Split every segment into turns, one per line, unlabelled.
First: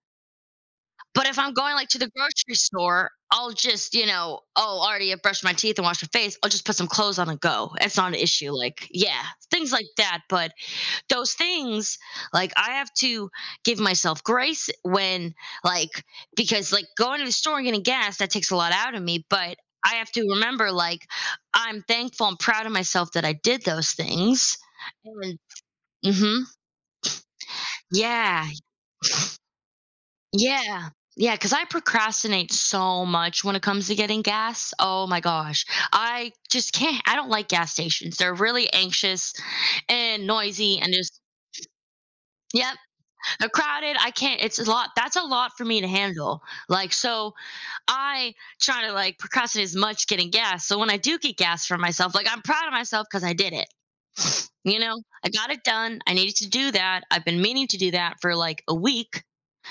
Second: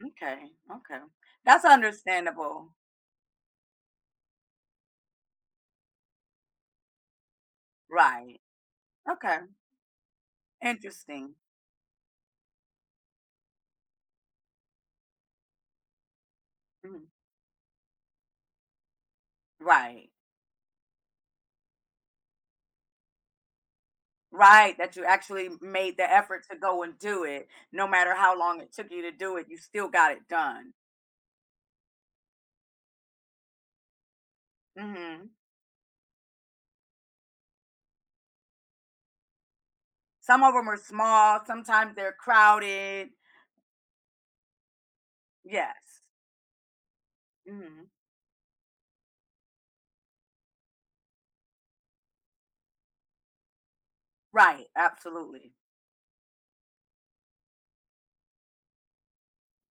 M'kay, okay,
But, if I'm
that's
going, like, to the grocery
understandable.
store, I'll just, you know Oh, already I brushed my teeth, and wash my face, I'll just put some clothes on and go, it's not an
Right.
issue, like yeah,
Okay.
things like that, but those
Interesting.
things, like, I have to give myself grace when, like Because, like,
Mm.
going to the store and getting gas, that takes a lot out of me, but I
Right.
have to remember, like, I'm thankful and proud of myself that I did those things
Right, that you
and
actually made the
mhm.
effort to go and do it, no matter how
Yeah.
long it took you to do it, you still got it done.
Yeah. Yeah, cause I procrastinate so much when it comes to getting gas. Oh my
Mhm.
gosh, I just can't. I don't like gas stations, they're really anxious and
Some of 'em are
noisy, and there's
small, sometimes they're
Yup,
crowded.
they're crowded. I can't, it's a lot that's a lot for me to
Yes.
handle. Like, so
Mhm.
I try to, like, procrastinate as much getting gas, so when I do get gas for myself, like, I'm proud of myself 'cause I did it,
Right,
you know, I got
absolutely.
it done, I needed to do that, I've been meaning to do that for, like, a week,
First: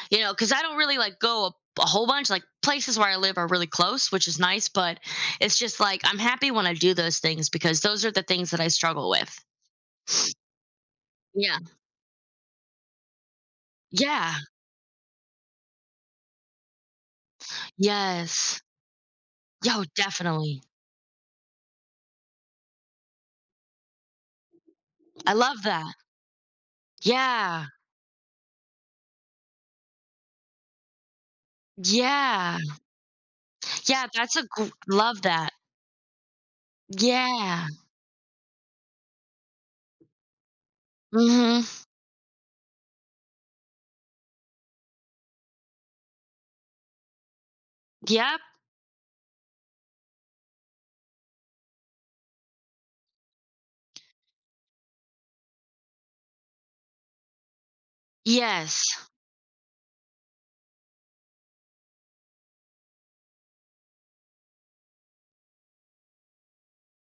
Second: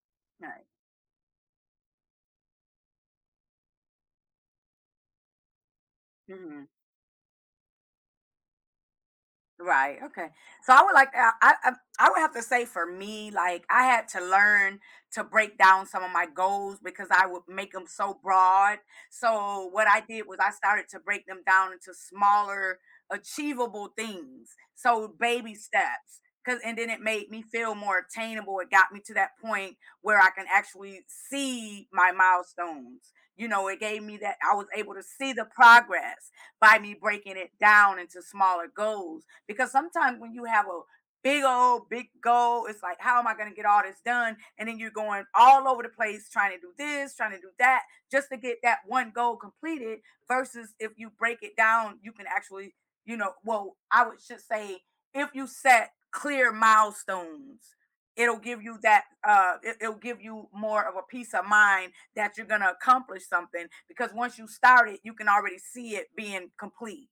you know, 'cause I
Right.
don't really, like, go a bu a whole bunch like, places where I live are really close, which is nice, but it's just, like, I'm happy
Mhm.
when I do those things because those are the things that I struggle with.
Right, okay. So, I would like, uh, I
Yeah.
I I would have to say for me, like, I had to
Yeah.
learn to break down some of my goals because I would make 'em so
Yes.
broad. So,
Yo,
what I did was I
definitely.
started to break them down into smaller achievable things, so
I
baby
love that.
steps, 'cause, and then it made me
Yeah.
feel more attainable, it got me to that point where I can actually see my
Yeah.
milestones, you know, it gave
Yeah,
me
that's
that
a
I
gr
was able to
love
see the
that.
progress by me breaking it
Yeah.
down into smaller goals because sometimes when you have o big
Mhm.
old big goal, it's, like, "How am I gonna get all this done?" And then you're going all over the place trying to do this, trying to do that, just to
Yup.
get that one goal completed versus if you break it down, you can actually, you know, well, I would just say, if you set clear milestones, it'll give you that
Yes.
uh, it it'll give you more of a peace of mind that you're gonna accomplish something because once you start it, you can already see it being complete.